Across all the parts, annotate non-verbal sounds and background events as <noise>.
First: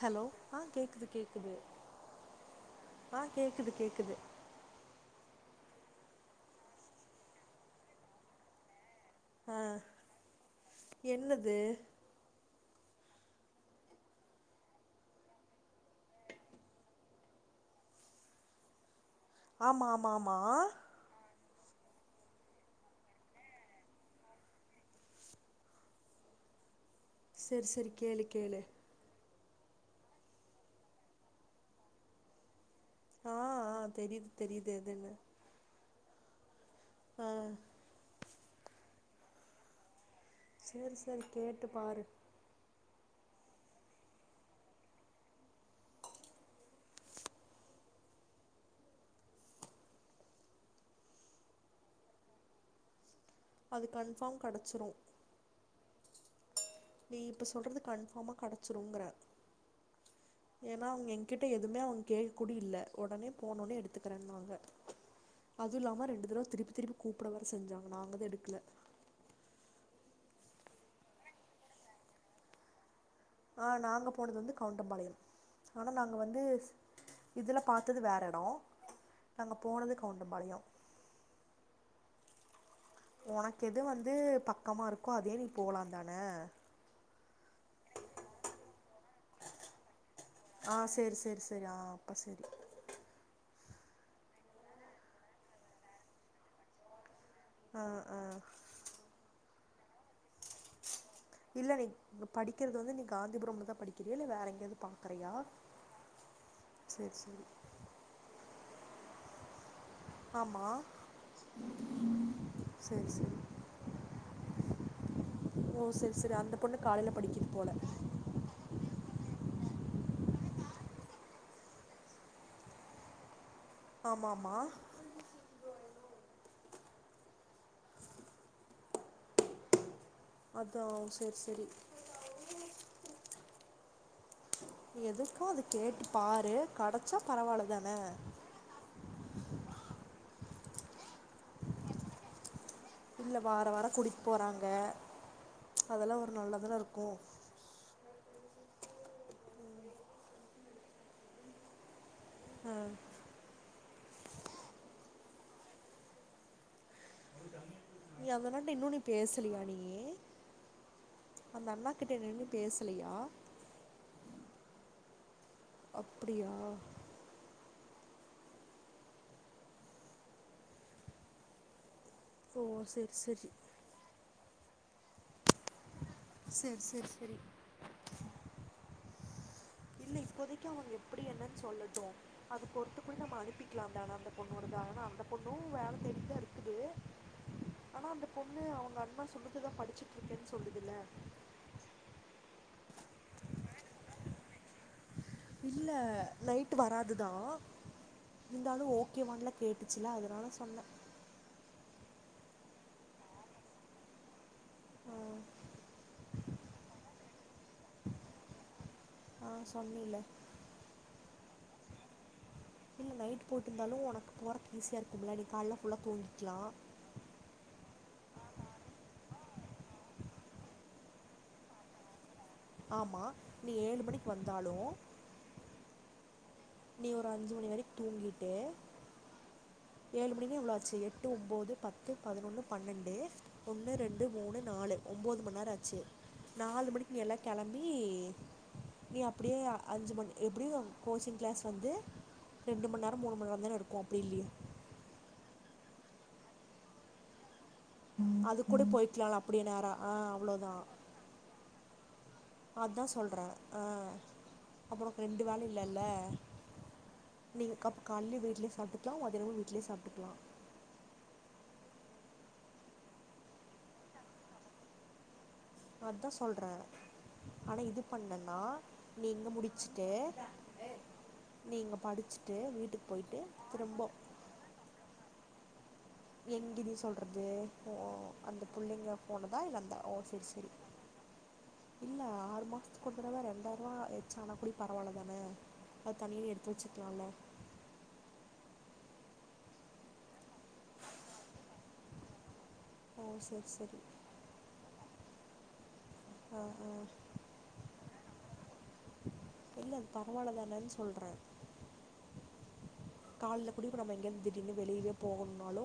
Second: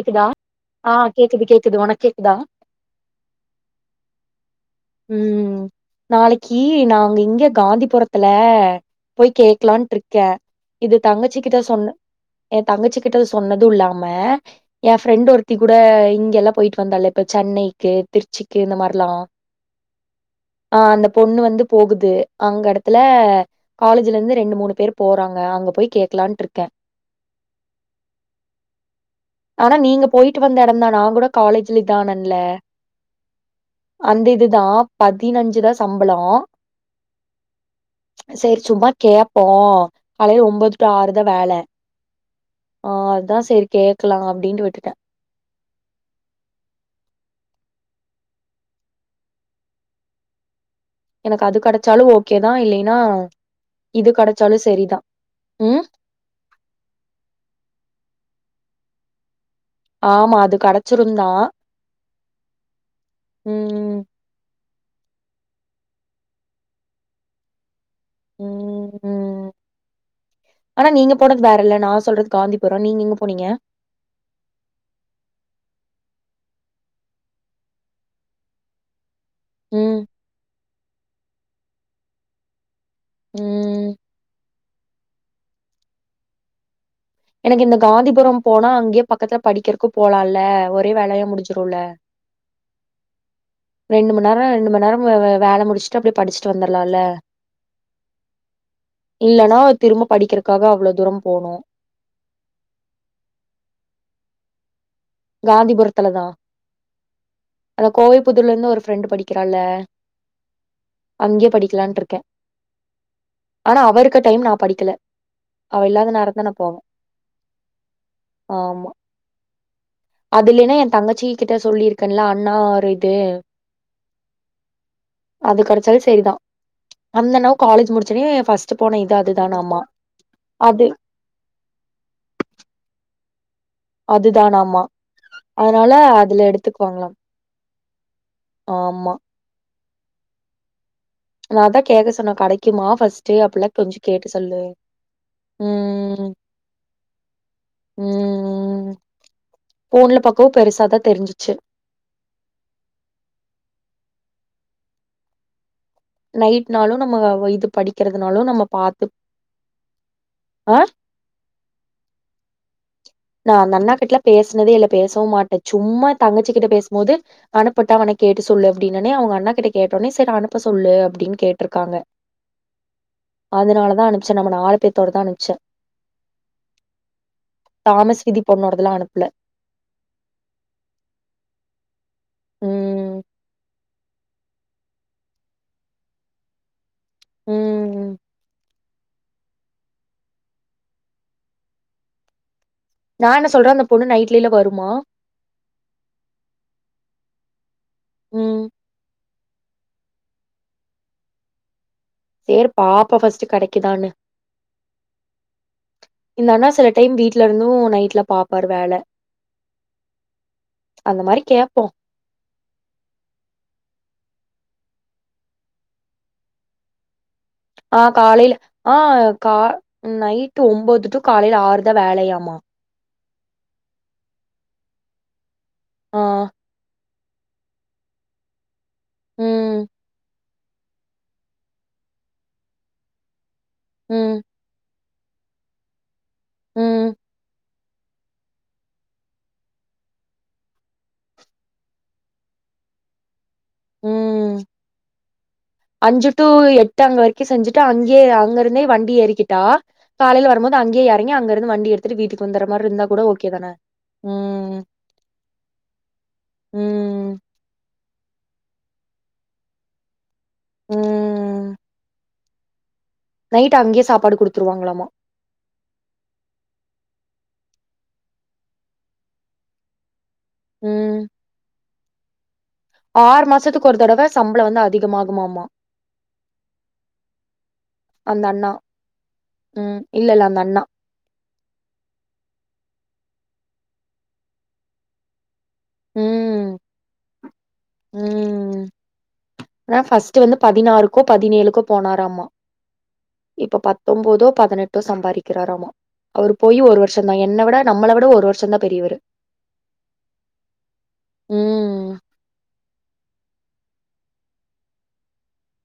Hello ஆ கேக்குது கேக்குது ஆ கேக்குது கேக்குது ம் நாளைக்கி நாங்க இங்க காந்திபுரத்துல போய் ஆ கேக்லான்ட்ருக்கே இது என்னது தங்கச்சிக்கிட்ட சொன்னே எ தங்கச்சி கிட்ட சொன்னதுல்லாம எ ஃப்ரெண்ட் ஒருத்தி கூட இங்கெல்லா போய்ட்டு வந்தால இப்ப சென்னைக்கு திருச்சிக்கு இந்த மார்லா ஆமாமாமா ஆ அந்த பொண்ணு வந்து போகுது அங்க எடத்துல காலேஜுலெந்து ரெண்டு மூனு பேர் போறாங்க அங்க போய் கேக்லான்ட்ருக்கே செர் செரி கேளு கேளு ஆனா நீங்க போய்ட்டு வந்த எடந்தா நா கூட காலேஜ்ல இதானன்ல ஆ ஆ தெரிது தெரிது ஆ பதினஞ்சு தா சம்பளோ ஆ செரி சும்மா கேப்போ காலைல ஒம்போது டூ செரி ஆறு தா செரி வேல கேட்டு பாரு ஆ அதா செரி கேக்லா அப்டின்ட்டு விட்டுட்டே எனக்கு அது கடச்சாலு ஓகே தா இல்லைனா அது இது கன்ஃபார்ம் கடச்சாலு கெடச்சிரு செரிதா ம் நீ இப்போ சொல்றது கன்ஃபாமா கடச்சிருங்ற ஆமா அது ஏனா அவுங்க கெடச்சிருந்தான் என்கிட்ட எதுமே அவங் கேக்கூடி இல்ல ஒடனே போனோனே ம் எடுத்துக்குறேன்னாங்க அதுவுல்லாம ரெண்டு தடவ திருப்பி திருப்பி கூப்ட வேற செஞ்சாங்க நாங்கதா எடுக்ல ம் ம் ஆனா நீங்க போனது வேறல நா சொல்றது காந்தி புரோ நீங்க எங்க போனீங்க ஆ நாங்கப் போனது வந்து கவுண்டம்பாளையம் ஆனா நாங்க வந்து இதுல பாத்தது வேறெடோ நாங்க போனது ம் கவுண்டம்பாளையம் ஒனக்கெது ம் வந்து பக்கமாருக்கோ அதே நீ போலாந்தான எனக்கிந்த காந்திபுரம் போனா அங்கே பக்கத்ல படிக்றக்கு போலால ஆ ஒரே சேரி வேலயா சேரி சேரி ஆ முடிஞ்சிருல அப்ப சேரி ரெண்டுமண் நேரோ ரெண்டுமண் நேரோ வேல முடிச்ட்டு அப்டே படிச்ட்டு வந்தர்லால ஆ ஆ இல்லனா திரும்ப படிக்கிறக்காக அவ்வளோ தூரம் போணும் இல்ல நீ படிக்கிறது வந்து நீ காந்திபுரம்ல தா படிக்கிறிய இல்ல வேற எங்கியாவது பா க்கறையா செரி செரி அதா கோவை புதூர்லருந்து ஒரு ஃப்ரெண்டு் படிக்கிறால ஆமா அங்கியே படிக்கலான்ட்டு ருக்கே சேரி சேரி ஆனா அவ இருக்க டைம் நா படிக்கல அவ ஓ இல்லாத செரி செரி நேரந்தா நா அந்த பொண்ணு போவே காலையில படிக்கிது போல ஆமா அதுலின்னா என தங்கச்சி கிட்ட சொல்லியிருக்கேன்ல அண்ணா ஒரு இது ஆமாமா அது கெடைச்சாலு செரிதா அந்தண்ணாவு காலேஜ் முடிச்சொனே ஃபர்ஸ்ட்டு போன இது அது தானா மா அத்தா உ செரி செரி அதுதானாமா நீ எதுக்கோ அத அதனால கேட்டு அதுல பாரு எடுத்துக்குவாங்ளா கடச்சா பரவால்ல தான ஆமா நா அதா கேக்க சொன்னே கெடைக்குமா இல்ல ஃபஸ்ட்டு வார அப்பல்லா வாரம் கொஞ்ச கூட்டிட்டு கேட்டு சொல்லு போறாங்க ம் அதெல்லா ம் ஒரு ம் நல்லதான இருக்கு ம் ம் போன்ல பக்கவு பெருசாதா தெரிஞ்சிச்சி ஆ நைட் நாளு நம்ம இது படி நீ அந்தண்ணாட்ட இன்னு நீ பேசலியா நீயி ஆ அந்த அண்ணா கிட்ட என்னென்னு பேசலையா நா அந்த அண்ணா கிட்டல பேசுனதே இல்ல பேசவும மாட்டே சும்மா அப்டியா தங்கச்சிக்கிட்ட பேசும் போது அனுப்புட்ட அவன கேட்டு சொல்லு அப்டின்னொன்னே அவங்க அண்ணா கிட்ட கேட்டொனே சரி அனுப்ப சொல்லு அப்டின் கேட்டிருக்காங்க ஓ செரி செரி அதனாலதா அனுப்பச்சே நம்ம நாலுப்பேத்தோட தா அனுப்பிச்சே சர் சர் சரி தாமஸ்வீதி பொண்ணோடதெல்லா அனுப்பல இல்ல இப்போதைக்கு அவங்க எப்டி என்னன்னு சொல்லட்டு அது பொறுத்து ம். கூள்ள நம்ம அனுப்பி க்லாம்ந்தானா அந்த பொண்ணோடது ஆனா அந்த பொண்ணு வேல தேடித்தா இருக்குது ஆனா ம். அந்த பொண்ணு அவுங்க அன்மா சொல்றதுதா படிச்சுட்டு இருக்கேன் சொல்லுது இல்ல நா என்ன சொல்றே அந்த பொண்ணு நைட்லேலா வருமா இல்ல நைட் வராதுதா ம். இருந்தாலு ஓக் கேவான்ல கேட்டுச்சுல அதனால சொன்ன சேர் பாப்பா ஃபர்ஸ்ட்டு கெடைக்குதான்னு ஆ இந்த அண்ணா சில டைம் வீட்ல இருந்து நைட்ல பாப்பாரு வேல ஆ சொன்னீல அந்த மாரி கேப்போ இல்ல நைட்டு போட்டிருந்தாலு உனக்கு போறதுக் ஈஸியா இருக்கும்ல நீ கால்ல ஃபுல்லா தூங்கிக்லா ஆ காலைல ஆ கா நைட்டு் ஒம்போது டு காலையில ஆறு தா வேலையாமா ஆமா நீ ஏழு மணிக்கு வந்தாலு ஆ நீ ஒரு அஞ்சு மணி வரைக் தூங்கிட்டு ம். ஏழு மணினா எவ்ளோ ஆச்சு எட்டு, ஒம்போது, பத்து, பதனொன்னு, பன்னெண்டு, ஒன்னு, ரெண்டு, ம். மூணு, நாலு, ஒம்போது மணி நேர் ஆச்சு நாலு ம் மணிக்கு நீ எல்ல கெளம் ஏ நீ அப்டியே அஞ்சு மணி எப்டியு கோசிங் க்ளாஸ் வந்து ரெண்டு மண்நேரோ மூணு மண்நேரோ தான இருக்கு அப்டி ம் இல்லியா அஞ்சு டூ எட் ட்டா அங்க வரைக்கு செஞ்சுட்டு அங்கே அங்க அது கூட இருந்தே வண்டி போய்க்கலாம் ஏறிக்கிட்டா அப்படியே நேரம் ஆ காலைல வரு போது அவ்வளோதான் அங்கேயே எறங்கி அங்க இன்னு வண்டி எடுத் துட்டு வீட்டுக்கு வந்துற மாரி அதா இருந்தா கூட சொல்றே ஓகே தான ஆ ம்ம் அப்ப உனக்கு ரெண்டு வேல இல்லல்ல ம் நீங்க கப் கால்லே வீட்லியே சாப்டுக்லா மதியானமு வீட்லியே சாப்டுக்லா ம் நைட் அங்கயே சாப்பாடு குடுத்துருவாங்களாமா அதா சொல்ற ஆனா இது பண்ணன்னா நீ இங்க முடிச்சுட்டு ம் நீங்க படிச்சிட்டு வீட்டுக் ஆறு மாசத்துக்கு ஒரு தடவ சம்பளோ வந்து அதிகமாகுமாமா எங்கடி சொல்றது ஓ அந்த புள்ளைங்க போனதா இல்ல அந்த ம் ஓ செரி இல்லல்ல அந்த செரி அண்ணா இல்ல ஆறு மாசத்துக் ஒரு தடவ ரெண்டாயிரூவா எக்ச்சா ஆனா கூடி பரவாயில்ல தான அது தணினு எடுத்து ம் வச்சுக்குலால ம் அதா ஃபர்ஸ்ட் வந்து பதினாறுக்கோ பதினேழுக்கோ போனாராமா ஓ செரி இப்ப செரி பத்தொன்பதோ பதினெட்டோ சம்பாதிக்கிறாராமா அவரு ஆ போய் ஆ ஒரு வருஷோ தா என்ன விட நம்மள விட ஒரு வருஷோ தா பெரியவரு இல்ல பரவால்ல தானன்னு சொல்ற ம் கால்ல கூடி இப்போ நம்ம இங்கந்து திடீர்னு வெளிய போணுனாலு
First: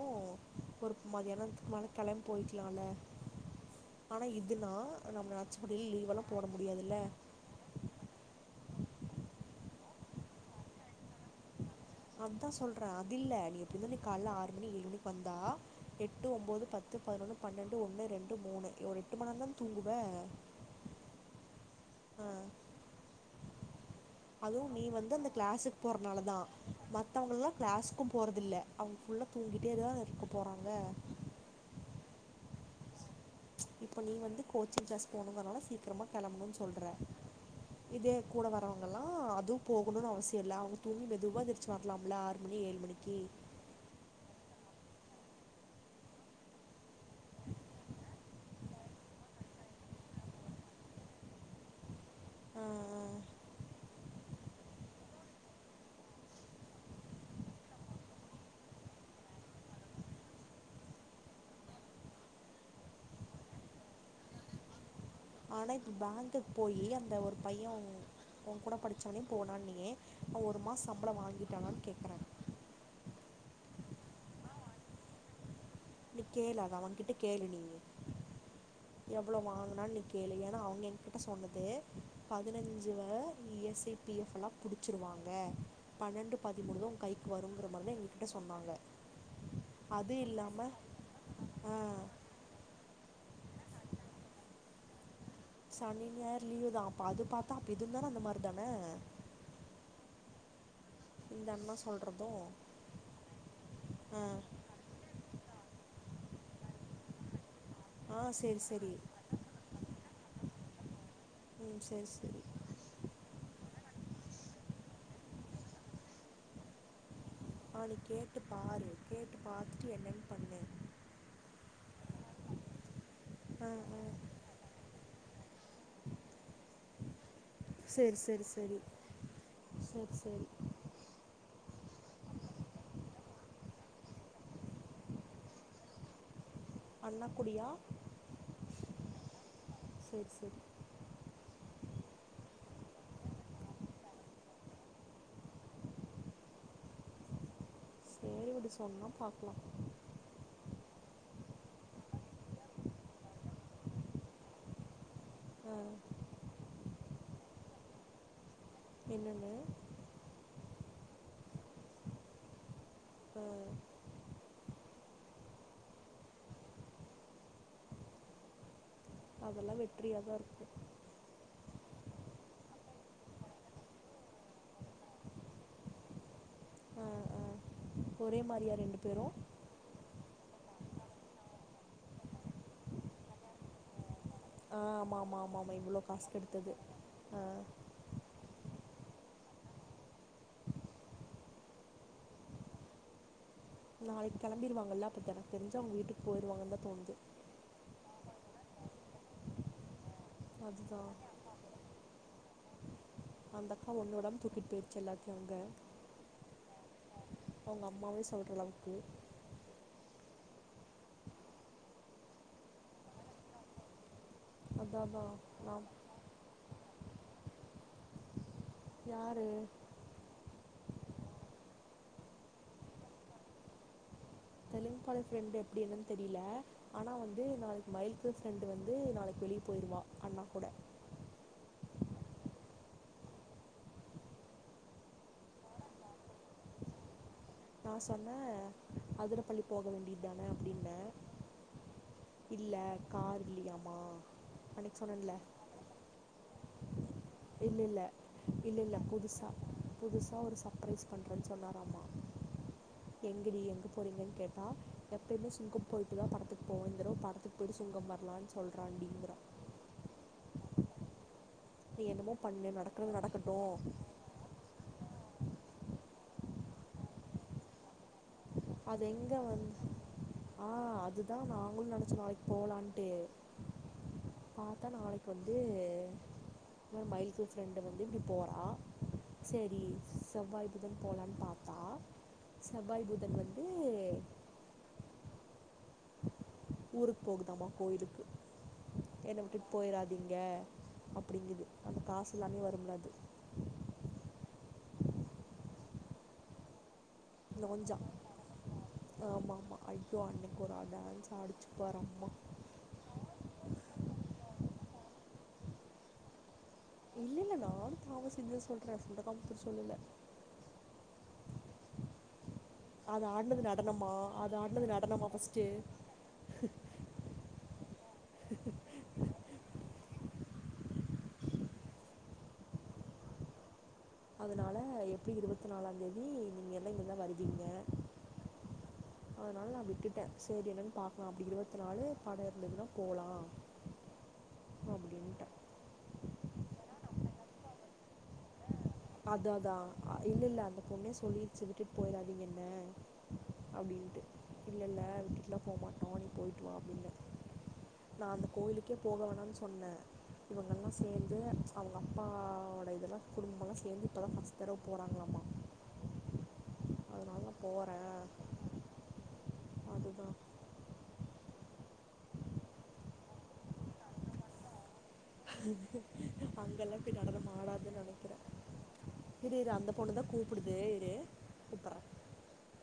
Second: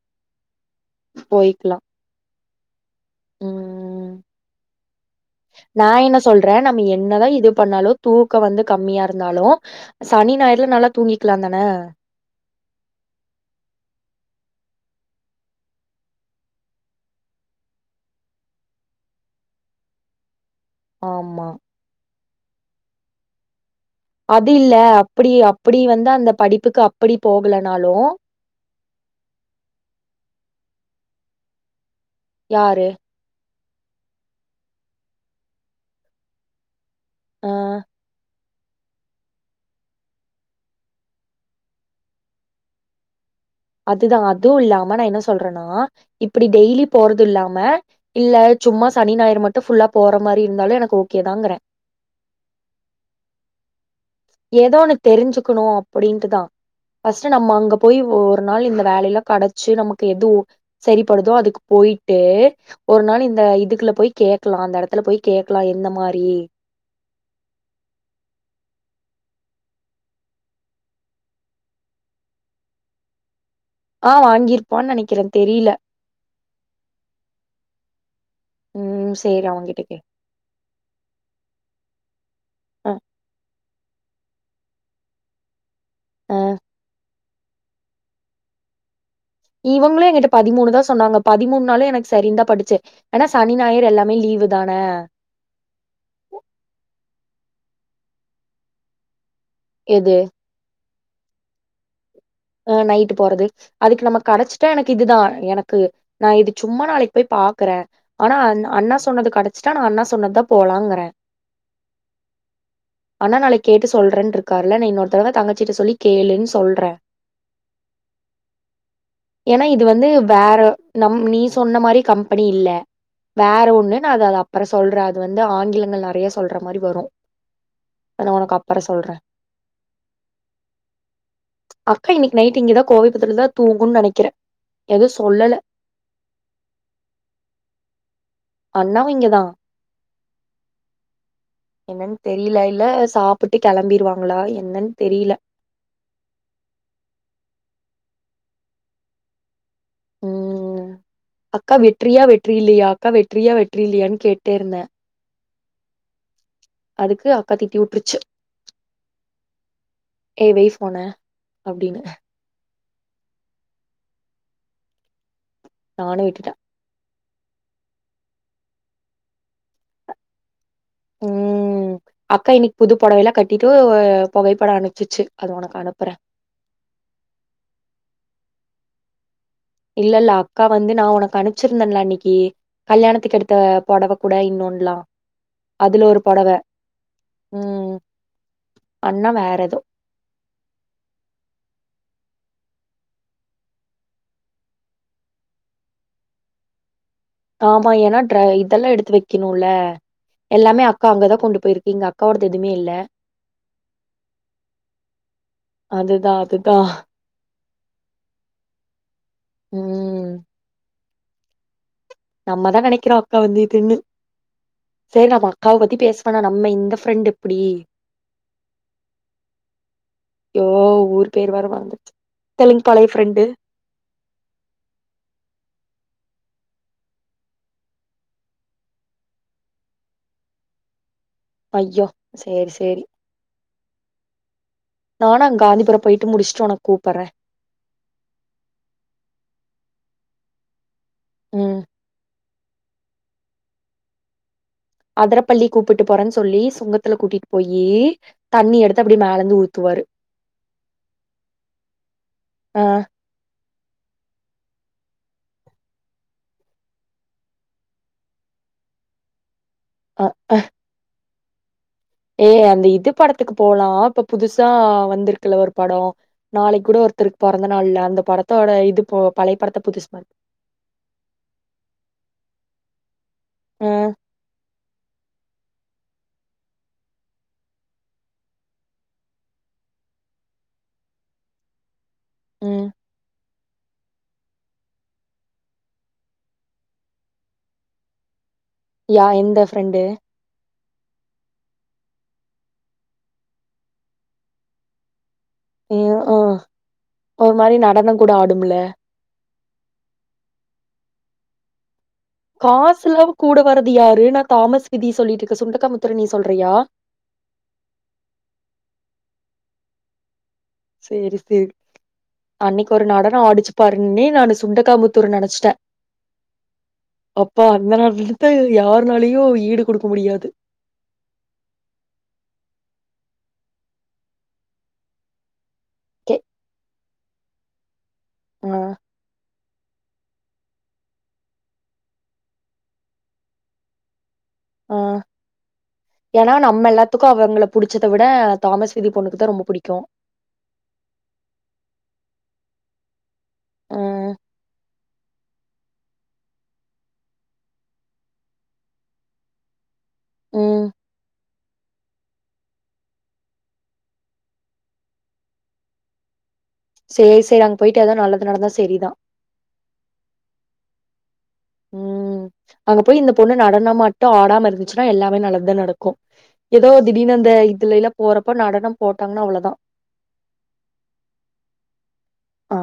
ஒரு மதியானத்துக் போய்க்கலா மேல கெளம் போயிக்கலால ம் ஆனா இதுன்னா நம்ம நச்ப்புடி லீவ் எல்லா போட முடியாதுல்ல அதா இது பண்ணாலோ தூக்க வந்து கம்மியா இருந்தாலோ சனி ஞாயிறுல நல்லா தூங்கிக்கிலா தான அதா சொல்ற அது இல்ல நீ எப்டி இருந்தாலு காலைல ஆறு மணி ஏழு மணிக் வந்தா எட்டு ஒம்பது பத் பத்து பதினொன்னு பன்னெண்டு ஒன்று ரெண்டு மூணு ஒரு எட்டு மண்நேரந்தா தூங்குவ ஆமா அ அது அதுவு இல்ல நீ வந்து அந்த அப்படி கிளாஸுக்கு அப்படி வந்து போறனால அந்த தா படிப்புக்கு அப்படி மத்தவங்கலா போகலனாலு கிளாஸுக்கு போறதில்ல அவுங்க ஃபுல்லா தூங்கிட்டே தான இருக்க போறாங்க யாரு இப்ப நீ வந்து கோச்சிங் கிளாஸ் போனுனால சீக்கிரமா கெளம்புனு சொல்ற ஆ இதே கூட வரவங்கலா அதுவு போகணுனு அவசியோ இல்ல அவுங்க தூங்கி மெதுவா எந்திரிச்சு வரலாம்ல ஆறு மணி ஏழு மணிக்கு அதுதா அதுவு இல்லாம நா என்ன சொல்றேன்னா இப்டி டெய்லி போறது இல்லாம இல்ல சும்மா சனி ஞாயிறு மட்டு ஃபுல்லா போற மாதிரி இருந்தாலு எனக்கு ஓகே தாங்குற அ அ ஏதோ ஒன்னு தெரிஞ்சுக்குணு அப்டின்யிட்டுதா ஃபர்ஸ்ட்டு நம்ம அங்க போய் ஒரு நாள் இந்த வேல எல்லா கெடச்சு நமக்கு எத ஓக் சேரிப்படுதோ அதுக்கு போயிட்டு ஒரு நாள் இந்த இதுக்குள்ள போய் கேக்லா அந்த எடத்துல போய் கேக்லா எந்த மாரி போயி அந்த ஒரு பைய ஓக் கூட படிச்சாவனே போனானீயே அவன் ஒரு மாசோ சம்பளோ வாங்கிட்டானான்னு கேக்குற ஆ வாங்கியிருப்பான்னு நெனைக்கிற தெரியில நீ கேளு அத அவன்கிட்ட கேளு நீங்க ம் எவ்வளோ சேரி அவங்கிட்ட வாங்கினா கே கேளு <unintelligible> எல்லா அவங்கிட்ட சொன்னது அ பதினைஞ்சு வ இ எஸ் சே பி எஃப் எல்லா புடிச்சிருவாங்க அ பன்னெண்டு பதிமூன்னு ஓ கைக் வருங்குற மாரிதா எங்ககிட்ட சொன்னாங்க இவங்களு அது என்கிட்ட பதிமூணு தா இல்லாமல் சொன்னாங்க பதிமூன்னு நாளு எனக்கு சரிதா பட்டுச்சு ஏனா சனி ஞாயிறு எல்லாமே லீவு தான சனி ஞாயிறு லீவு தா அப்ப அது பாத்தா அப்ப இது தான அந்த மாரி தான எது இந்தண்ணா சொல்றது ஆ நைட்டு போறது அதுக்கு நம்ம காலேஜ் னா எனக்கு இதுதா எனக்கு நா இது சும்மா நாளைக்கு போயி பாக்குறே ஆ ஆனா சரி சரி அண்ணா சொன்னது அடுத்த இஷ்ட அண்ணா சொன்னததா போலாங்கிறே ம் சேரி சேரி அண்ணா நாளைக்கு கேட்டு சொல்றேன்னு இருக்காருல நீ இன்னொரு தடவ தங்கச்சியிட்டு சொல்லி கேளுன்னு சொல்றே அவன கேட்டு பாரு கேட்டு ஏன்னா இது பார்த்துட்டு வந்து என்னன்னு பண்ணு வேற நம் நீ சொன்ன மாரி கம்பெனி இல்ல வேற ஆ ஒண்ணு ஆ அத அது அப்பற சொல்றே அது வந்து ஆன்லைன்ல நெறைய சொல்ற மாரி வரு செரி அத நா செரி உனக்கு செரி அப்பறோ சொல்றே செரி செரி செரி அக்கா இன்னைக்கு நைட்டு இங்கதா கோவில் பக்கத்துலதா தூங்குன்னு நெனைக்கிறே எதவு சொல்லல்ல அண்ணக்குடியா அண்ணா இங்குதா சேரி சேரி என்னன்னு தெரியல இல்ல சாப்ட்டு கெளம்பிடுவாங்களா என்னன்னு தெரியல சேரி விடு சொன்னா பாக்கலா ம் அக்கா வெற்றியா வெற்றில்லையா அக்கா வெற்றியா வெற்றி இல்லையான்னு கேட்டே இருந்தே ஆ அதுக்கு அக்கா தீட்டி விட்டுருச்சு என்னங்க ஏ வெய் சொன்ன அப்டின்ன ஆ நானு விட்டுட அதல்லா வெற்றியா தான் இருக்கு ம் அக்கா இன்னைக்கு புது பொடவைலா கட்டிட்டு பழைய பொடவை அனுப்புச்சுஅது உனக்கு அனுப்புறே ஆ ஆ ஒரே மாரியா ரெண்டு பேரு இல்ல இல்ல அக்கா வந்து நா உனக்கு அனுப்பிச்சுருந்தன்ல அன்னைக்கு கல்யாணத்துக்கு எடுத்த பொடவை கூட ஆ இன்னொன்ல்லா ஆமாம் ஆமாம் ஆமாம் ஆமாம் இவ்வளோ அதுல ஒரு காசுக்கு பொடவை எடுத்தது ஆ ம் அண்ணா வேற எது எல்லா நாளைக்கு கெம்பிருவாங்கல்ல அப்போ எனக்கு தெரிச்சா அவங்க வீட்டுக்கு போயிருவாங்கன்னுதா தோணுது ஆமா ஏன்னா ட்ரை இதுல்லா எடுத்து வைக்கனுல எல்லாமே அதுதான் அக்கா அங்கதா கொண்டு போயிருங்க அக்காவோடது எதுமே இல்ல அந்தக்கா ஒன்னோடம்ப தூக்கிட்டு போயிற்சி எல்லாத்தையு அங்க அதுதா அதுதா அவுங்கம்மாவு சொல்ற அளவுக்கு ம் நம்ம தா நெனைக்கிறோ அக்கா வந்து தின்ன்னு அதான் சேரி தான் நம்ம அக்காவ நான் பத்தி பேச இப்ப னா நம்ம இந்த ஃப்ரெண்ட்டு எப்டி யாரு யோ ஊர் பேர் வேற மறந்துருச்சு Telungupalayam friend Telungupalayam friend எப்டி என்னன் தெரில ஆனா வந்து நாளக்கி மயில்கஸ் ஃப்ரண்டு் வந்து நாளைக் வெளிய போயிருவா அண்ணா கூட அய்யோ சேரி சேரி நானு அங்க காந்திபுரோ போயிட்டு முடுஸ்ட்டு ஒனக்கு கூப்பறே நா சொன்னே அதரப்பள்ளி போக வேண்டிய தான அப்டின்னே ம் இல்ல கார் இல்லியாமா அதரப்பள்ளி கூப்புட்டு போறேன் சொல்லி சுங்கத்துல கூட்டிட்டு போயி தண்ணி எடுத்து அப்டியே மேலருந்து ஊத் புதுசா ஒரு சப்ரைஸ் பண்றேன் சொன்னாராமா அ எங்கடி எங்க போறீங்கன் கேட்டா எப்பயுமே சுங்கம் போய்ட்டு தா படத்துக் போவோ இந்த தடவ படத் துக்கு போய்ட்டு சுங்கம் வரலான் சொல்றான்டீங்கறா அ க நீ என்னமோ ஏ பண்ணு அந்த இது நடக்கிறது படத்துக்கு நடக்கட்டும் போலா இப்ப புதுசா வந்துருக்குல ஒரு படோ நாளைக் கூட ஒருத்தருக் பொறந்த நாள்ள அந்த படத் த்தோட அது இது போ எங்கே பழையப்படத்த வந்து புதுசு ம ஆ அதுதா நாங்களு நெனச்சோ நாளைக்கு போலான்ட்டு ம் பாத்தா நாளைக்கு வந் து இந்த மாரி மயிலுக் ஃப்ரண்டு வந்து இப்டி போறா சேரி செவ்வாய் புதன் போலான் பாத்தா ம் செவ்வாய் புதன் வந்து ஊருக்கு போகுதாமா கோயிலுக்கு யா என்ன எந்த விட்டுட் ஃப்ரெண்டு போயிறாதீங்க அப்டிங்குது அந்த காஸ் இல்லாமயே வரும்ல அது எ ஆ ஒரு மாரி நடனங் கூட ஆடும்ல ஆமாமா ஐயோ அன்னக்கி ஒரு டான்ஸ் ஆடுச்சு பாரு அம்மா காஸ் இல்லாம கூட வற்றது யாரு நா தாமஸ் விதி சொல்லிட்டு இருக்கே சுண்டக்கா முத்தர நீ சொல்றியா இல்லல்ல நானு தாமஸ் விதிதா சொல்றே சுண்டக்காமுத்ர சொல்லல சேரி சேர் அன்னக்கி ஒரு அது நடனோ ஆடினது ஆடுச்சு நடனமா பாருன்னோனே நா அது ஆடினது சுண்டக்காமுத்தூர நடனமா ஃபஸ்ட்டு நெனச்சுட்டே அப்பா அந்த நடனத்த யாருனாலயு ஈடு குடுக்க முடியாது அதுனால எப்டி இருவத் நாலாந் தேதி கே நீங்க எல்லா இங்கல்தா வருவீங்க அ அதுனால நா விட்டுட்டே சேரி என்னன் பாக்கலா அப்டி இருவத்தி நாலு பட இருந்ததுன்னா போலா அப்டின்ட்டே ஏனா நம்ம எல்லாத்துக்கு அவங்கள புடுச்சத விட தாமஸ் விதி அதாதா இல்ல இல்ல அந்த பொண்ணே சொல்லிருச்சு விட்டுட்டு போயிறாதீங்க என்ன அப்டின்ட்டு ம் இல்லல்ல விட்டுட்லா போமா டோ நீ போயிட்டு வா அப்டின்னே நா அந்த கோவிலுக்கே போக வேணானு சொன்னே ம் இவுங்கல்லா சேந்து அவுங்க அப்பாவோட இதலா குடும்பமலா சே சேந்து இப்ப தா ஃபஸ்ட் தடவ போறாங்களாமா சேர் சேர் அங்க போயிட்டு எதா நல்லது நடந்தா செரிதா அதுதா ம் அங்க போய் இந்த பொண்ணு நடன மட்டு ஆடாம இருந்து சுன்னா எல்லாமே நல்லது தா நடக்கும் ஏதோ அங்கெல்லாம் இப்படி திடீனு நடனம் அந்த இதுல ஆடாதுன்னு எல்லா போறப்ப நடனம் போட்டாங்கன்னா அவ்ளதா ஃபோனுதா கூப்புடுது இரு கூப்பற்றே ஆ